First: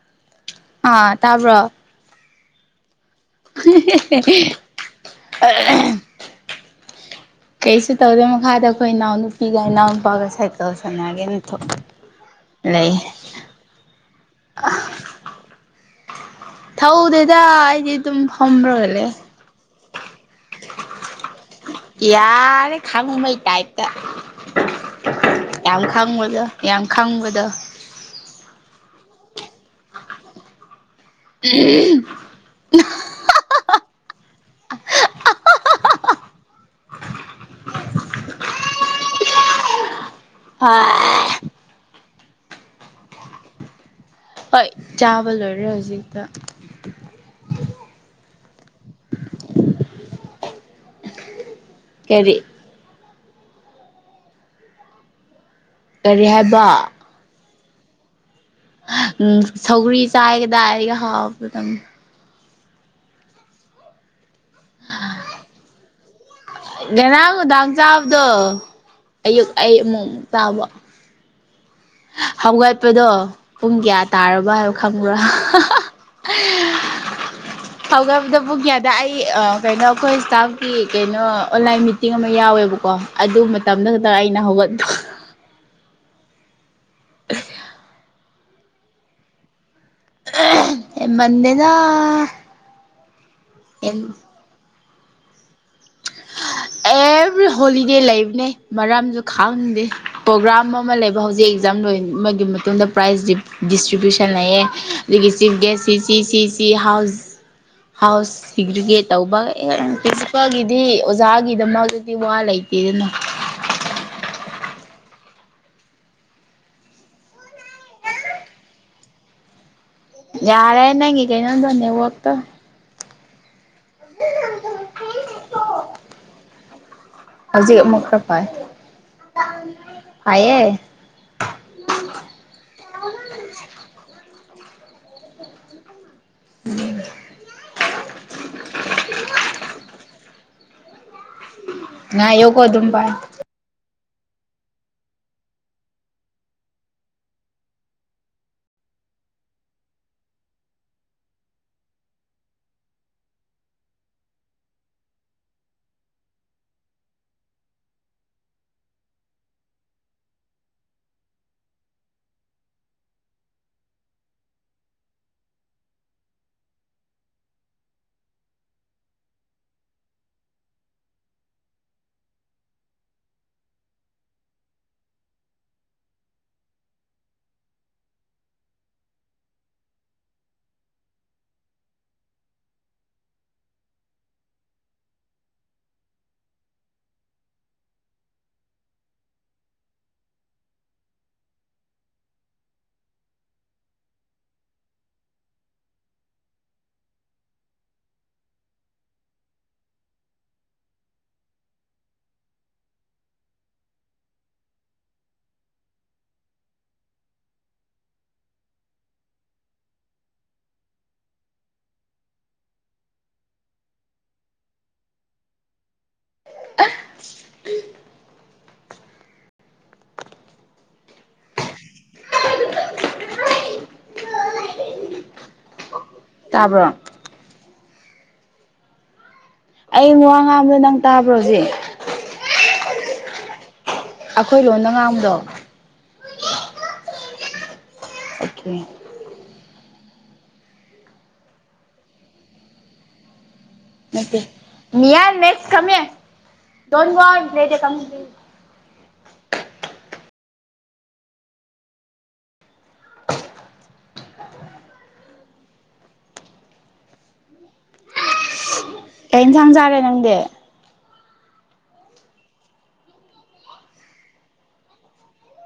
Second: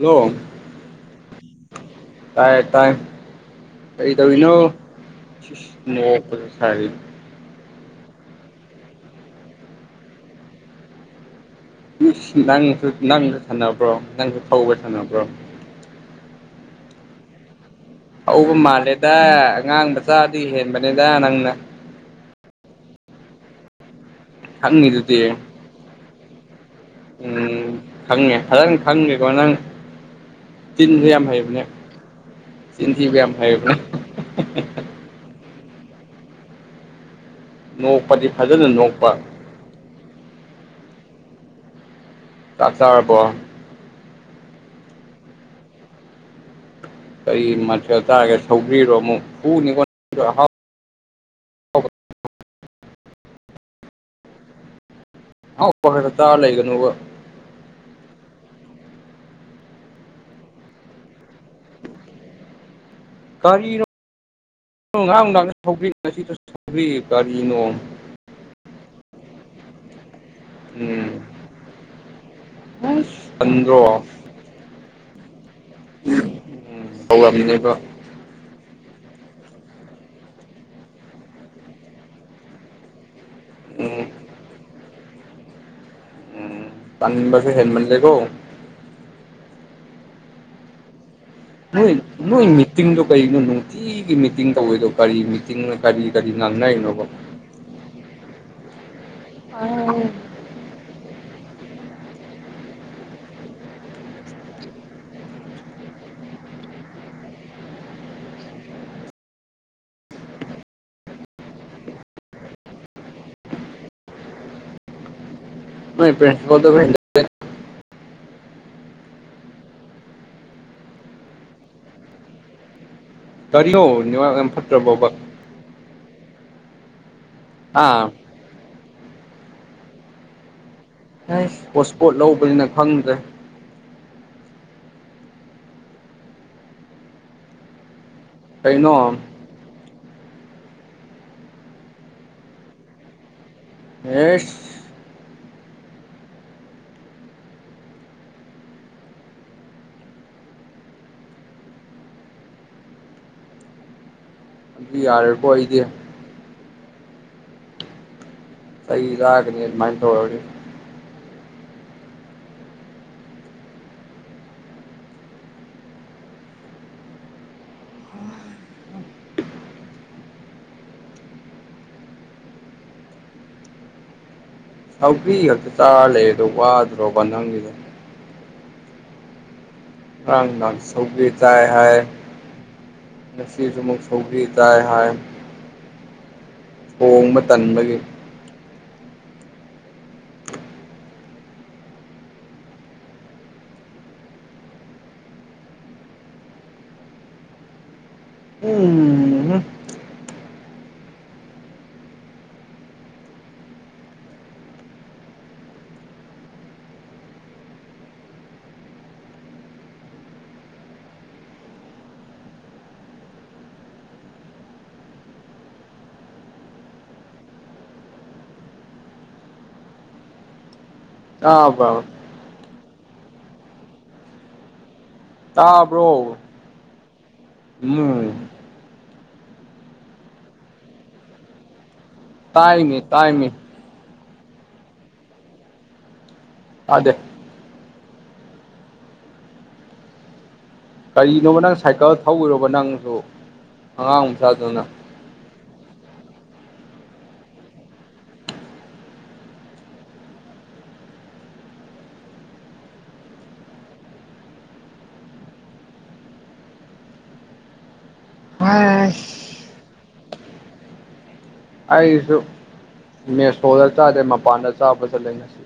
hello ꯑꯥ ꯇꯥꯕ꯭ꯔꯣ ꯇꯥꯏ ꯇꯥꯏ ꯀꯔꯤꯗꯧꯔꯤꯅꯣ ꯅꯣꯛꯄꯁꯨ ꯁꯥꯔꯤ ꯀꯩꯁꯨ ꯇꯧꯗꯦ ꯃꯈꯥꯗ ꯑꯩꯈꯣꯏ ꯏꯅꯥꯎ ꯅꯨꯄꯤꯒ ꯏꯅꯥꯎꯅꯨꯄꯥꯒ ꯁꯥꯏꯀꯜ ꯁꯥꯟꯅꯒꯦꯅ ꯊꯣꯛ ꯅꯪꯁꯨ ꯅꯪ ꯁꯥꯟꯅꯕ꯭ꯔꯣ ꯅꯪꯁꯨ ꯊꯧꯕ ꯁꯥꯟꯅꯕ꯭ꯔꯣ ꯊꯧꯗꯦꯗ ꯑꯩꯗꯤ ꯑꯗꯨꯝ ꯊꯧꯕ ꯐꯝꯔꯒ ꯂꯩ ꯃꯥꯜꯂꯦꯗ ꯑꯉꯥꯡ ꯃꯆꯥꯗꯒꯤ ꯍꯦꯟꯕꯅꯦꯗ ꯅꯪꯅ ꯌꯥꯔꯦ ꯈꯪꯕꯩ ꯇꯥꯏꯞꯇ ꯈꯪꯉꯤꯗꯨꯗꯤ ꯌꯥꯝ ꯈꯪꯕꯗꯣ ꯌꯥꯝ ꯈꯪꯕꯗꯣ ꯎꯝ ꯈꯪꯉꯦ ꯐꯖꯅ ꯈꯪꯒꯦꯀꯣ ꯅꯪ ꯆꯤꯟꯁꯨ ꯌꯥꯝ ꯍꯩꯕꯅꯦ ꯆꯤꯟ ꯊꯤꯕ ꯌꯥꯝ ꯍꯩꯕꯅꯦ ꯅꯣꯛꯄꯗꯤ ꯐꯖꯅ ꯅꯣꯛꯄ [unintelligible] ꯆꯥꯛ ꯆꯥꯔꯔꯕꯣ ꯍꯣꯏ ꯆꯥꯕ ꯂꯣꯏꯔꯦ ꯍꯧꯖꯤꯛꯇ ꯀꯩ ꯃꯊꯦꯜ ꯆꯥꯔꯒ ꯁꯧꯒ꯭ꯔꯤꯔꯣ ꯑꯃꯨꯛ ꯍꯨꯅꯤꯀꯣ [inaudible] ꯅꯪꯁꯨ ꯑꯍꯥꯎ ꯀꯔꯤ [unintelligible] ꯀꯔꯤ ꯆꯥꯔ ꯍꯥꯏꯕ ꯂꯩꯒꯅꯨꯕ ꯎꯝ ꯁꯧꯒ꯭ꯔꯤ ꯆꯥꯌꯦꯗꯥꯏꯒꯤ ꯍꯥꯎꯕ [unintelligible] ꯀꯔꯤꯅꯣ [inaudible] ꯉꯔꯥꯡ ꯅꯨꯡꯗꯥꯡꯁꯨ ꯁꯧꯒ꯭ꯔꯤ ꯉꯁꯤꯁꯨ ꯁꯧꯒ꯭ꯔꯤ ꯉꯔꯥꯡ ꯅꯨꯡꯗꯥꯡ ꯀꯔꯤꯅꯣ ꯆꯥꯕꯗꯣ ꯑꯌꯨꯛ ꯑꯩ ꯑꯃꯨꯃꯨꯛ ꯆꯥꯕ ꯎꯝ ꯍꯧꯒꯠꯄꯗꯣ ꯑꯁ ꯄꯨꯡ ꯀꯌꯥ ꯇꯟꯗ꯭ꯔꯣ ꯇꯥꯔꯕ ꯍꯥꯏꯕ ꯈꯪꯕ꯭ꯔꯥ ꯎꯝ ꯐꯧꯃꯤꯅꯦꯕ ꯍꯧꯒꯕꯗ ꯄꯨ ꯀ꯭ꯌꯥꯗ ꯑꯩ ꯀꯩꯅꯣ ꯑꯩꯈꯣꯏ ꯏꯁ꯭ꯇꯥꯐꯀꯤ ꯀꯩꯅꯣ ꯑꯣꯟꯂꯥꯏꯟ ꯃꯤꯇꯤꯡ ꯑꯃ ꯌꯥꯎꯋꯦꯕꯀꯣ ꯑꯗꯨ ꯃꯇꯝꯗ ꯎꯝ ꯈꯛꯇꯪ ꯑꯩꯅ ꯍꯧꯒꯠꯄ ꯎꯝ ꯄꯥꯟꯕꯁꯨ ꯍꯦꯟꯃꯖꯩꯒꯣ ꯎ ꯃꯗꯦꯅ ꯅꯣꯏ ꯅꯣꯏ ꯃꯤꯇꯤꯡꯗꯣ ꯀꯩꯅꯣ ꯅꯨꯡꯇꯤꯒꯤ ꯃꯤꯇꯤꯡ ꯇꯧꯋꯦꯗꯣ ꯀꯔꯤ ꯆꯤꯡꯅ ꯀꯔꯤ ꯀꯔꯤ ꯉꯥꯡꯅꯔꯤꯅꯣꯕ ꯑꯦꯕ꯭ꯔꯤ ꯍꯣꯂꯤꯗꯦ ꯂꯩꯕꯅꯦ ꯃꯔꯝꯁꯨ ꯈꯥꯡꯗꯦ ꯄ꯭ꯔꯣꯒ꯭ꯔꯥꯝ ꯑꯃ ꯂꯩꯕ ꯑꯗꯣ ꯍꯧꯖꯤꯛ ꯑꯦꯛꯖꯥꯝ ꯂꯣꯏ ꯑꯃꯒꯤꯒꯤ ꯃꯇꯨꯡꯗ ꯄ꯭ꯔꯥꯏꯖ ꯗꯤꯁꯇ꯭ꯔꯤꯕ꯭ꯌꯨꯁꯟ ꯂꯩꯌꯦꯦ ꯑꯗꯨꯗꯒꯤ ꯆꯤꯐ ꯒꯦꯁ ꯁꯤ ꯍꯥꯎꯁ ꯍꯥꯎꯁ ꯁꯤꯒ꯭ꯔꯤꯒꯦꯠ ꯇꯧꯕ ꯄ꯭ꯔꯤꯟꯁꯤꯄꯥꯜꯒꯤ ꯗꯤ ꯑꯣꯖꯥꯒꯤꯗꯃꯛꯇꯗꯤ ꯋꯥ ꯂꯩꯇꯦꯗꯅ ꯃꯣꯏ ꯄ꯭ꯔ ꯀ ꯌꯥꯔꯦ ꯅꯪ ꯀꯩꯅꯣꯟ ꯅꯦ ꯍꯛꯇꯣ ꯀꯔꯤꯌꯣ ꯉꯥꯛ ꯌꯥꯝ ꯐꯠꯇ꯭ꯔꯕꯕ ꯍꯧꯖꯤꯛ ꯑꯃꯨꯛ ꯑꯥ ꯈꯔ ꯐꯥꯏ ꯍꯥꯏꯌꯦ ꯍꯣꯠ ꯏꯁꯄꯣꯠ ꯂꯧꯕꯅꯤꯅ ꯈꯪꯗ꯭ꯔꯦ ꯎꯝ ꯀꯩꯅꯣ ꯉ ꯌꯦꯧ ꯀꯣ ꯑꯗꯨꯝ ꯄꯥꯏ ꯑꯦ ꯑꯗꯨ ꯌꯥꯔꯀꯣ ꯑꯣꯏꯗꯤ ꯁꯩ ꯔꯑꯒꯅꯤꯃꯥꯏ ꯇꯧ ꯁꯧꯒ꯭ꯔꯤ ꯈꯛꯇ ꯆꯥꯔ ꯂꯩ ꯑꯗꯣ ꯋꯥꯗ꯭ꯔꯣꯕ ꯅꯪꯒꯤꯗ ꯔꯪ ꯅꯪ ꯁꯧꯒꯤ ꯆꯥꯏ ꯍꯥꯏ ꯉꯁꯤꯁꯨ ꯑꯃꯨꯛ ꯁꯧꯕꯤ ꯇꯥꯏ ꯍꯥꯏ ꯍꯣꯡꯕ ꯇꯟꯕꯒꯤ ꯎꯝ ꯑ ꯑꯕ ꯇꯥꯕ꯭ꯔꯣ ꯇꯥꯕ꯭ꯔꯣ ꯎꯝ ꯑꯩ ꯃ ꯋꯥ ꯉꯥꯝꯗꯣ ꯅꯪ ꯇꯥꯕ꯭ꯔꯣ ꯍꯧꯖꯤꯛ ꯇꯥꯏꯅꯤ ꯇꯥꯏꯅꯤ ꯑꯩꯈꯣꯏ ꯂꯣꯟꯗ ꯉꯥꯡꯕꯗꯣ ꯑꯗꯦ ꯑꯣꯀꯦ ꯀꯔꯤꯅꯣ ꯅꯪ ꯁꯥꯏꯀꯜ ꯊꯧ ꯑꯣꯏꯔꯣꯔꯕ ꯅꯪꯁꯨ ꯅꯦ ꯑꯉꯥꯡ ꯃꯆꯥꯗꯨꯅ ꯃꯤ ꯌꯥ ꯅꯦ ꯍ ꯀꯩ ꯌꯦꯟꯁꯥꯡ ꯆꯥꯔꯦ ꯅꯪꯗꯤ ꯑꯩꯁꯨ ꯃꯦꯁꯣꯔꯗ ꯆꯥꯗꯦ ꯃꯄꯥꯟꯗ ꯆꯥꯕꯁꯨ ꯂꯩꯅꯁꯤꯦ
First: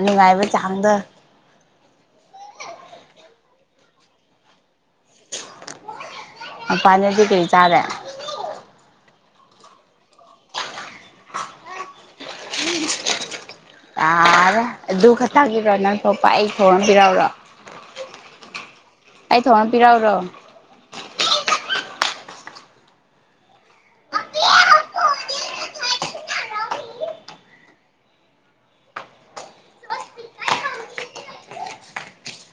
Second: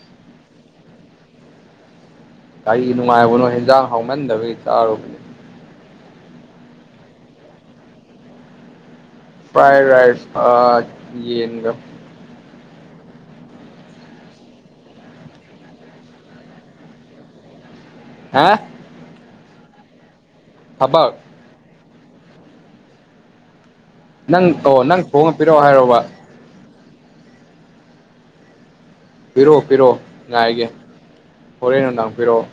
ꯅꯨꯡꯉꯥꯏꯕ ꯆꯥꯡꯗ ꯀꯒꯥꯔꯤ ꯅꯨꯡꯉꯥꯏꯕꯅꯣ ꯍꯦꯟꯖꯥꯡ ꯍ ꯍꯧꯅꯟꯗꯕꯒꯤ ꯆꯥꯔꯨꯕꯅꯦ ꯃꯄꯥꯥꯟꯅꯦꯗꯤ ꯀꯔꯤ ꯆꯥꯔꯦ ꯐ꯭ꯔꯥꯏ ꯔꯥꯏꯁ ꯌꯦꯟꯒ ꯎꯝ ꯇꯥꯔꯦ ꯑꯗꯨ ꯈꯛꯇꯒꯤꯔꯣ ꯅꯪ ꯊꯣꯛꯣꯄ ꯑꯩ ꯊꯣꯡꯝꯕꯤꯔꯛꯎꯔꯣ ꯍꯥ ꯑꯩ ꯊꯣꯡꯉ ꯄꯤꯔꯛꯎꯔꯣ ꯑꯕꯥꯛ ꯅꯪ ꯑꯣ ꯅꯪ ꯊꯣꯡꯉꯄꯤꯔꯛꯑꯣ ꯍꯥꯏꯔꯣꯕ ꯄꯤꯔꯛꯑꯣ ꯄꯤꯔꯛꯑꯣ ꯉꯥꯏꯒꯦ ꯍꯣꯔꯦꯟ ꯅꯨꯡꯗꯥꯡ ꯄꯤꯔꯛꯑꯣ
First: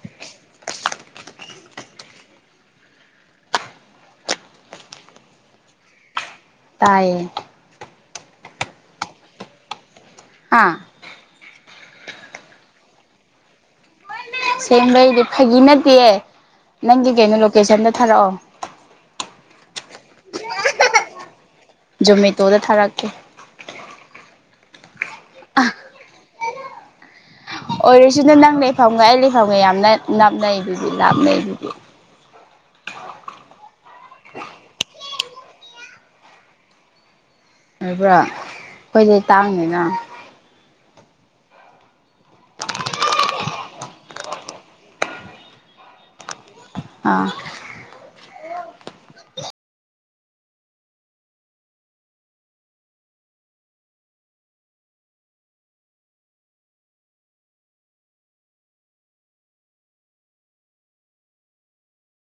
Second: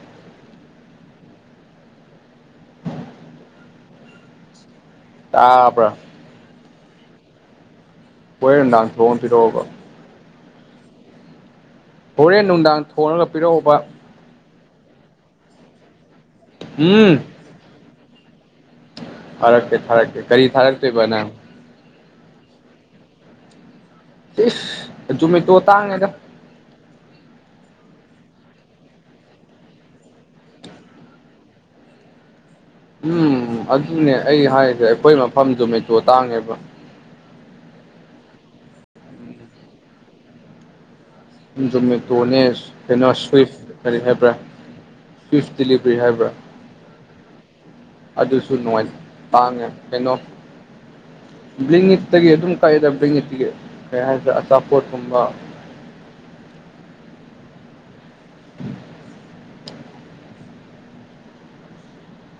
ꯇꯥꯕ꯭ꯔ ꯇꯥꯏꯌꯦ ꯍꯣꯔꯦꯟ ꯅꯨꯝꯗꯥꯡ ꯊꯣꯡꯉ ꯄꯤꯔꯛꯑꯣꯕ ꯍꯥ ꯍꯣꯔꯦꯟ ꯅꯨꯡꯗꯥꯡ ꯊꯣꯉꯒ ꯄꯤꯔꯛꯎꯕ ꯁꯦꯡꯕꯩꯗꯤ ꯐꯒꯤ ꯅꯠꯇꯦꯌꯦ ꯅꯪꯒꯤ ꯎꯝ ꯀꯩꯅꯣ ꯂꯣꯀꯦꯁꯟꯗꯣ ꯊꯥꯔꯛꯑꯣ ꯊꯣꯔꯛꯀꯦ ꯊꯥꯔꯛꯀꯦ ꯀꯔꯤ ꯊꯥꯔꯛꯇꯣꯏꯕ ꯅꯪ ꯖꯣꯃꯦꯇꯣꯗ ꯊꯥꯔꯛꯀꯦ ꯏꯁ ꯖꯨꯝꯃꯤꯇꯣ ꯇꯥꯡꯉꯦꯗ ꯑꯣꯏꯔꯁꯨꯅ ꯅꯪ ꯂꯩꯐꯝꯒ ꯑꯩ ꯂꯩꯐꯝꯒ ꯌꯥꯝꯅ ꯅꯥꯞꯅꯩꯕꯨꯗꯤ ꯂꯥꯞꯅꯩꯕꯨꯗꯤ ꯎꯝ ꯑꯗꯨꯅꯦ ꯑꯩ ꯍꯥꯏꯔꯤꯁꯦ ꯑꯩꯈꯣꯏ ꯃꯐꯝ ꯖꯣꯃꯦꯇꯣ ꯇꯥꯡꯉꯦꯕ ꯍꯥꯏꯕ꯭ꯔꯥ ꯑꯩꯈꯣꯏꯗꯤ ꯇꯥꯡꯗꯦꯅ ꯖꯣꯃꯦꯇꯣꯅꯦ ꯀꯩꯅꯣ ꯁ꯭ꯋꯤꯐ ꯀꯔꯤ ꯍꯥꯏꯕ꯭ꯔꯥ ꯁ꯭ꯋꯤꯐ ꯗꯤꯂꯤꯚꯔꯤ ꯍꯥꯏꯕ꯭ꯔꯥ ꯑꯥ ꯑꯗꯨꯁꯨ ꯅꯨꯡꯉꯥꯏ ꯇꯥꯡꯉꯦ ꯀꯩꯅꯣ ꯕ꯭ꯔꯤꯡꯒꯤꯠꯇꯒꯤ ꯑꯗꯨꯝ ꯀꯛꯑꯦꯗ ꯕ꯭ꯡꯒꯤꯠꯇꯒꯤ ꯀꯩ ꯍꯥꯏꯁꯤꯔ ꯑꯆꯥꯄꯣꯠꯀꯨꯝꯕ [unintelligible]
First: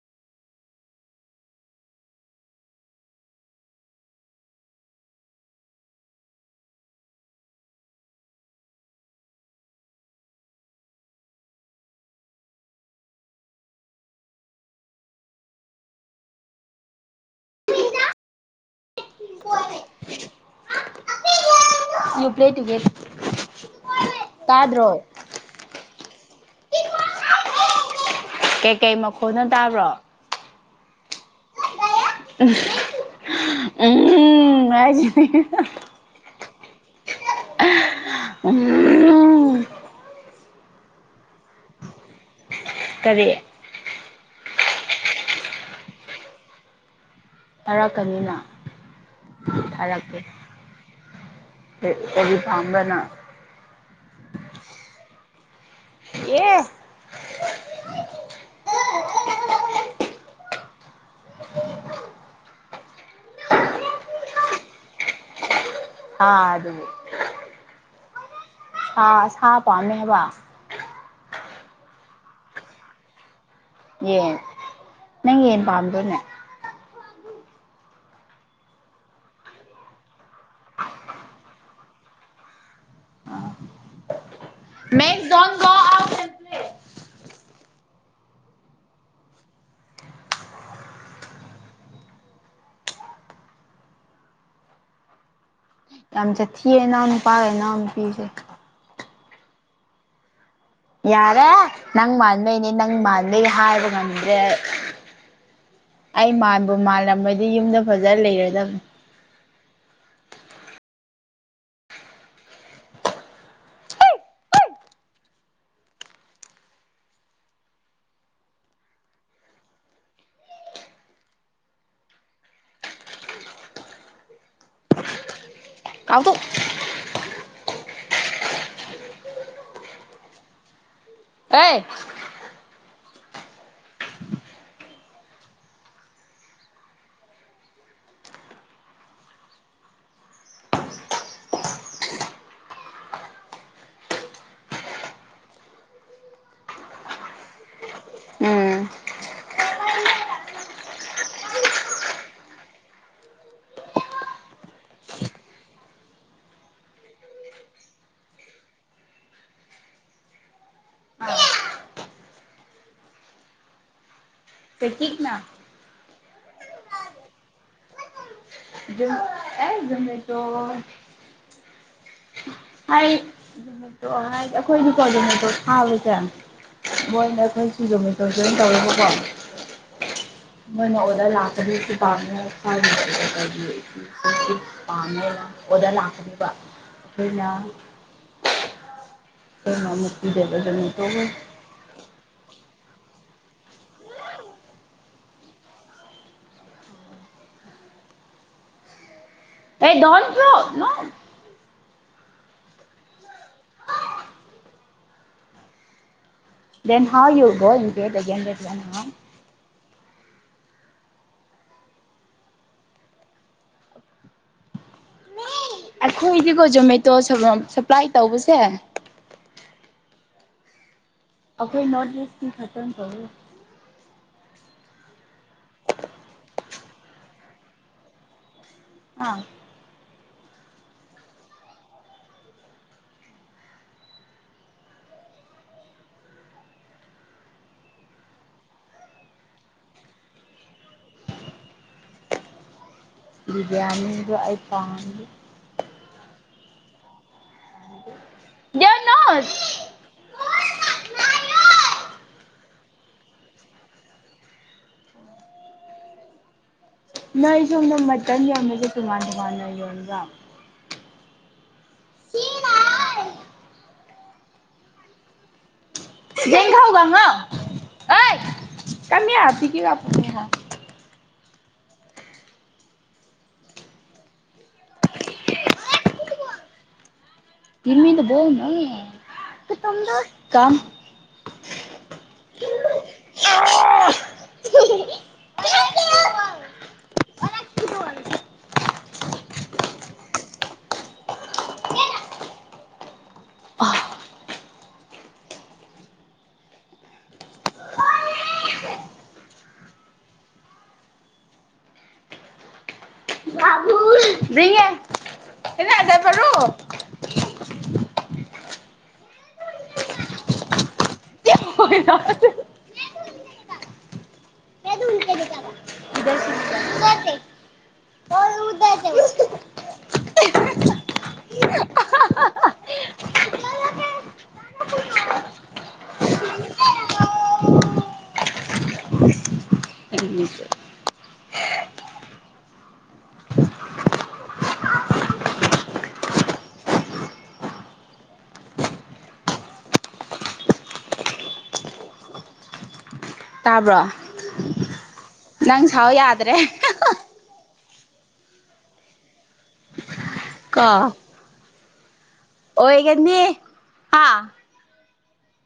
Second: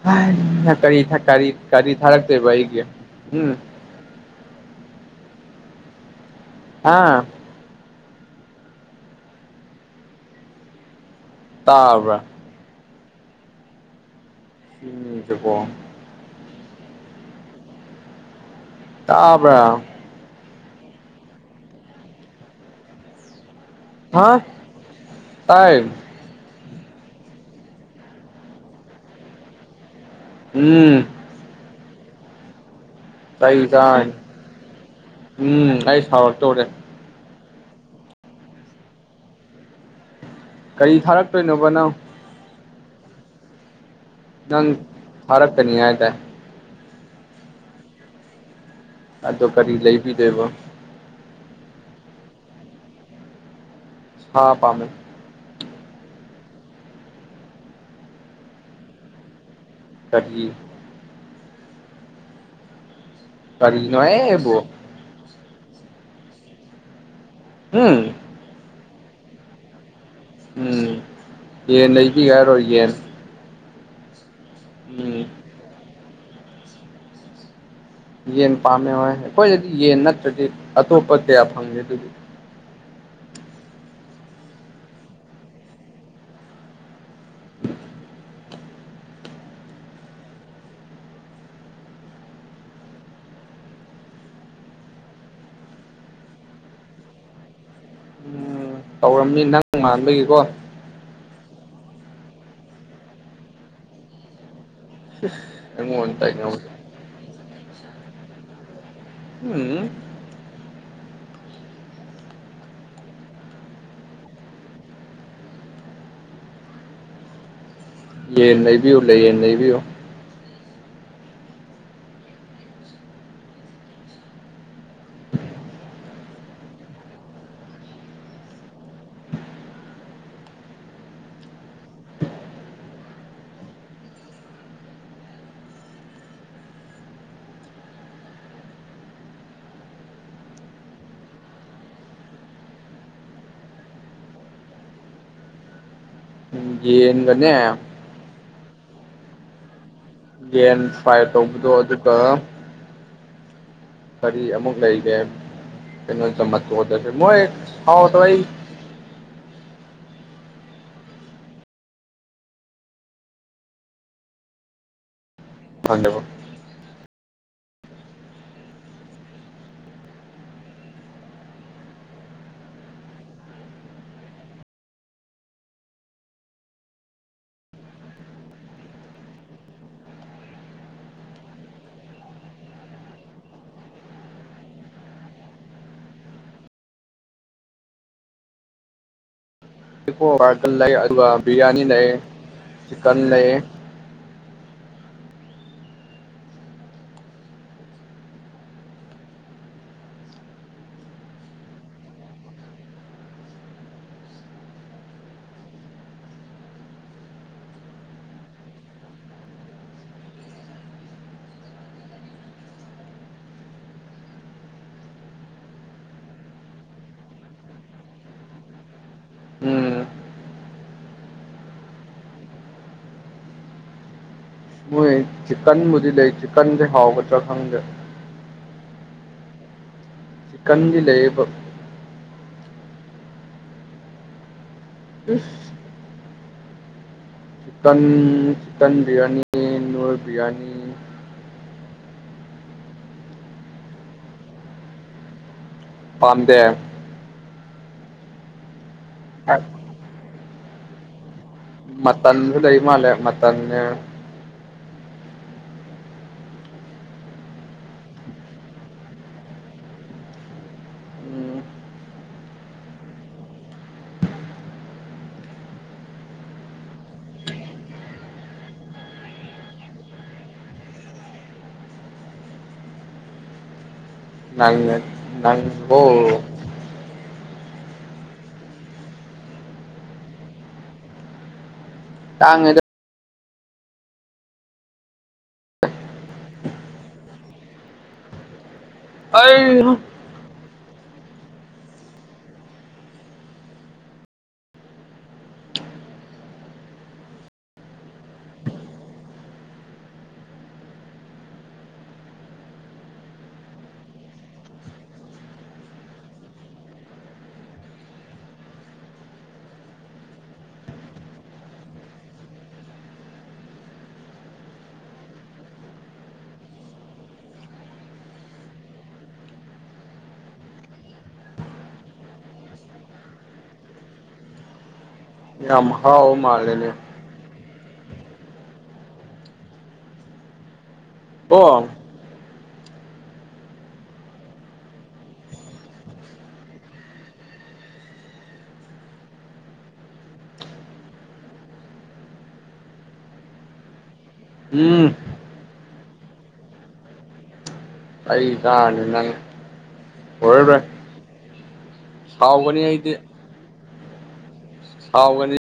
[unintelligible] ꯀꯔꯤ ꯀꯔꯤ ꯀꯔꯤ ꯊꯥꯔꯛꯇꯣꯏꯕ ꯑꯩꯒꯤ ꯎꯝ ꯑꯥ ꯇꯥꯕ꯭ꯔꯥ [unintelligible] ꯇꯥꯕ꯭ꯔ [unintelligible] ꯍꯥ ꯇꯥꯗ꯭ꯔꯣ ꯇꯥꯏ ꯀꯩꯀꯩ ꯃꯈꯣꯟꯅꯣ ꯇꯥꯕ꯭ꯔꯣ ꯎꯝ [unintelligible] ꯎꯝ ꯍꯥꯏꯁꯤꯅꯤ [unintelligible] ꯎꯝ ꯑꯩ ꯁꯥꯎꯔꯛꯇꯧꯔꯦ [unintelligible] ꯀꯔꯤ ꯊꯥꯔꯛꯇꯣꯏꯅꯣꯕ ꯅꯪ ꯀꯔꯤ ꯅꯪ ꯊꯥꯔꯛ ꯀꯅꯤ ꯍꯥꯏ ꯗꯥꯏ ꯇꯥꯔꯛꯀꯅꯤꯅ ꯑꯗꯣ ꯀꯔꯤ ꯂꯩꯕꯤꯗꯣꯏꯕ [unintelligible] ꯀꯔꯤ ꯄꯥꯝꯕ꯭ꯔ ꯅꯪ ꯁꯥ ꯄꯥꯝꯃꯦ ꯌꯦ ꯇꯒꯤ [unintelligible] ꯀꯔꯤꯅꯣ ꯍꯦꯕꯣ ꯍꯥ ꯗꯨ ꯎꯝ ꯁꯥ ꯁꯥ ꯄꯥꯝꯃꯦ ꯍꯥꯏꯕ ꯎꯝ ꯌꯦꯟ ꯂꯩꯕꯤꯒꯦ ꯍꯥꯏꯔꯣ ꯌꯦꯟ ꯌꯦꯟ ꯎꯝ ꯅꯪ ꯌꯦꯟ ꯄꯥꯝꯗ꯭ꯔꯣꯅꯦ ꯌꯦꯟ ꯄꯥꯝꯃꯦ ꯍꯣꯏ ꯑꯩꯈꯣꯏꯗꯗꯤ ꯌꯦꯟ ꯅꯠꯇ꯭ꯔꯗꯤ ꯑꯇꯣꯞꯄ ꯀꯌꯥ ꯐꯪꯗꯦ ꯑꯗꯨꯒꯤ ꯑꯥ [unintelligible] ꯌꯥꯝ ꯖꯊꯤꯌꯦ ꯏꯅꯥꯎꯅꯨꯄꯥꯒ ꯏꯅꯥꯎꯅꯨꯄꯤꯁꯦ ꯇꯧꯔꯝꯃꯤ ꯅꯪ ꯃꯥꯟꯕꯒꯤꯀꯣ ꯌꯥꯔꯦ ꯅꯪ ꯃꯥꯟꯕꯩꯅꯤ ꯅꯪ ꯃꯥꯟꯕꯩ ꯍꯥꯏꯕ ꯉꯝꯗ꯭ꯔꯦ ꯑꯩꯉꯣꯟ ꯑꯩ ꯇꯥꯏꯅꯕꯁꯦ ꯃꯥꯟꯕꯨ ꯃꯥꯜꯂꯝꯃꯗꯤ ꯌꯨꯝꯗ ꯐꯖꯅ ꯂꯩꯔꯗꯕꯅꯤ ꯎꯝ ꯌꯦꯟ ꯂꯩꯕꯤꯌꯨ ꯂꯩ ꯌꯦꯟ ꯂꯩꯕꯤꯌꯨ ꯀꯥꯎꯗꯨ ꯍꯩ ꯌꯦꯟꯒꯅꯦ ꯎꯝ ꯌꯦꯟ ꯐ꯭ꯔꯥꯢ ꯇꯧꯕꯗꯣ ꯑꯗꯨꯒ ꯀꯔꯤ ꯑꯃꯨꯛ ꯂꯩꯒꯦ ꯀꯩꯅꯣ ꯆꯝꯃꯄ ꯈꯣꯠꯁꯦ ꯃꯣꯏ ꯍꯥꯎꯗ ꯑꯩ [unintelligible] [unintelligible] [unintelligible] ꯍꯥꯏ ꯅꯨꯃꯤꯠꯇꯣ ꯍꯥꯏꯗꯤ ꯑꯩꯈꯣꯏꯗꯤꯀꯣ ꯅꯨꯃꯤꯠꯇꯣ ꯊꯥꯕꯁꯦ ꯃꯣꯏ ꯅ ꯑꯩꯈꯣꯏ ꯁꯤꯡꯖꯣꯖꯣꯏ ꯇꯧꯔꯦꯕꯀꯣ ꯃꯣꯢꯅ ꯑꯣꯗꯔ ꯂꯥꯛ [unintelligible] ꯄꯥꯝꯃꯦ ꯑꯣꯗ ꯂꯥꯛꯀꯅꯤꯕ ꯕꯔꯒꯔ ꯂꯩ ꯑꯗꯨꯒ [unintelligible] ꯕꯤꯔꯌꯥꯅꯤ ꯂꯩ ꯆꯤꯀꯟ ꯂꯩ ꯑꯦ ꯗꯣꯟ ꯄꯣ ꯅ ꯗꯦꯟ ꯍꯥꯎ ꯌꯣꯒꯣ ꯏꯟ ꯍ ꯑꯩꯈꯣꯏꯗꯤꯀꯣ ꯖꯣꯃꯦꯇꯣ ꯁꯄ꯭ꯂꯥꯏ ꯇꯧꯕꯁꯦ ꯎꯝ ꯑꯈꯣꯏ ꯅꯣꯠ ꯏꯦꯁ ꯈꯇ ꯇꯣ ꯃꯣꯏ ꯆꯤꯛꯀꯟꯕꯨꯗꯤ ꯂꯩ ꯆꯤꯀꯟꯁꯦ ꯍꯥꯎꯒꯗ꯭ꯔꯥ ꯈꯪꯗꯔꯦ ꯑꯥ ꯆꯤꯀꯟꯗꯤ ꯂꯩꯌꯦꯕ [unintelligible] ꯇꯟ ꯇꯟ ꯕꯤꯔꯌꯥꯅꯤ ꯅꯨꯔ ꯕꯤꯔꯌꯥꯅꯤ ꯕꯤꯔꯌꯥꯅꯤ ꯑꯗꯨ ꯄꯥꯝꯗꯦ ꯗꯦꯠ ꯅꯣꯠ ꯑ ꯃꯇꯟꯁꯨ ꯂꯩ ꯃꯥꯂꯦ ꯃ ꯃꯇꯟꯅꯦ ꯅꯣꯏ ꯁꯣꯝꯗ ꯃꯇꯟ ꯌꯣꯟꯕꯁꯦ ꯇꯣꯉꯥꯟ ꯇꯣꯉꯥꯟꯅ ꯌꯣꯟꯕ꯭ꯔ ꯎꯝ [unintelligible] [unintelligible] ꯒꯤꯞ ꯃꯤ ꯗ ꯕꯣꯜ ꯅ ꯀꯝ ꯇꯥꯡꯉꯦ ꯑꯩ ꯑ ꯃꯤꯉꯦ ꯏꯂꯗꯕꯔꯣ ꯍꯣꯏ ꯌꯥꯝ ꯍꯥꯎ ꯃꯥꯂꯦꯅꯦ ꯑꯣ ꯇꯥꯕ꯭ꯔꯣ ꯎꯝ ꯅꯪ ꯁꯥꯎ ꯌꯥꯗ꯭ꯔꯦ ꯑꯩ ꯀꯥ ꯅꯪ ꯑꯣꯏꯔꯕ꯭ꯔ ꯀꯣ [inaudible] ꯑꯩꯗꯤ ꯑꯣꯏꯒꯅꯤ ꯍꯥꯥ ꯍꯥꯎꯕꯅꯤ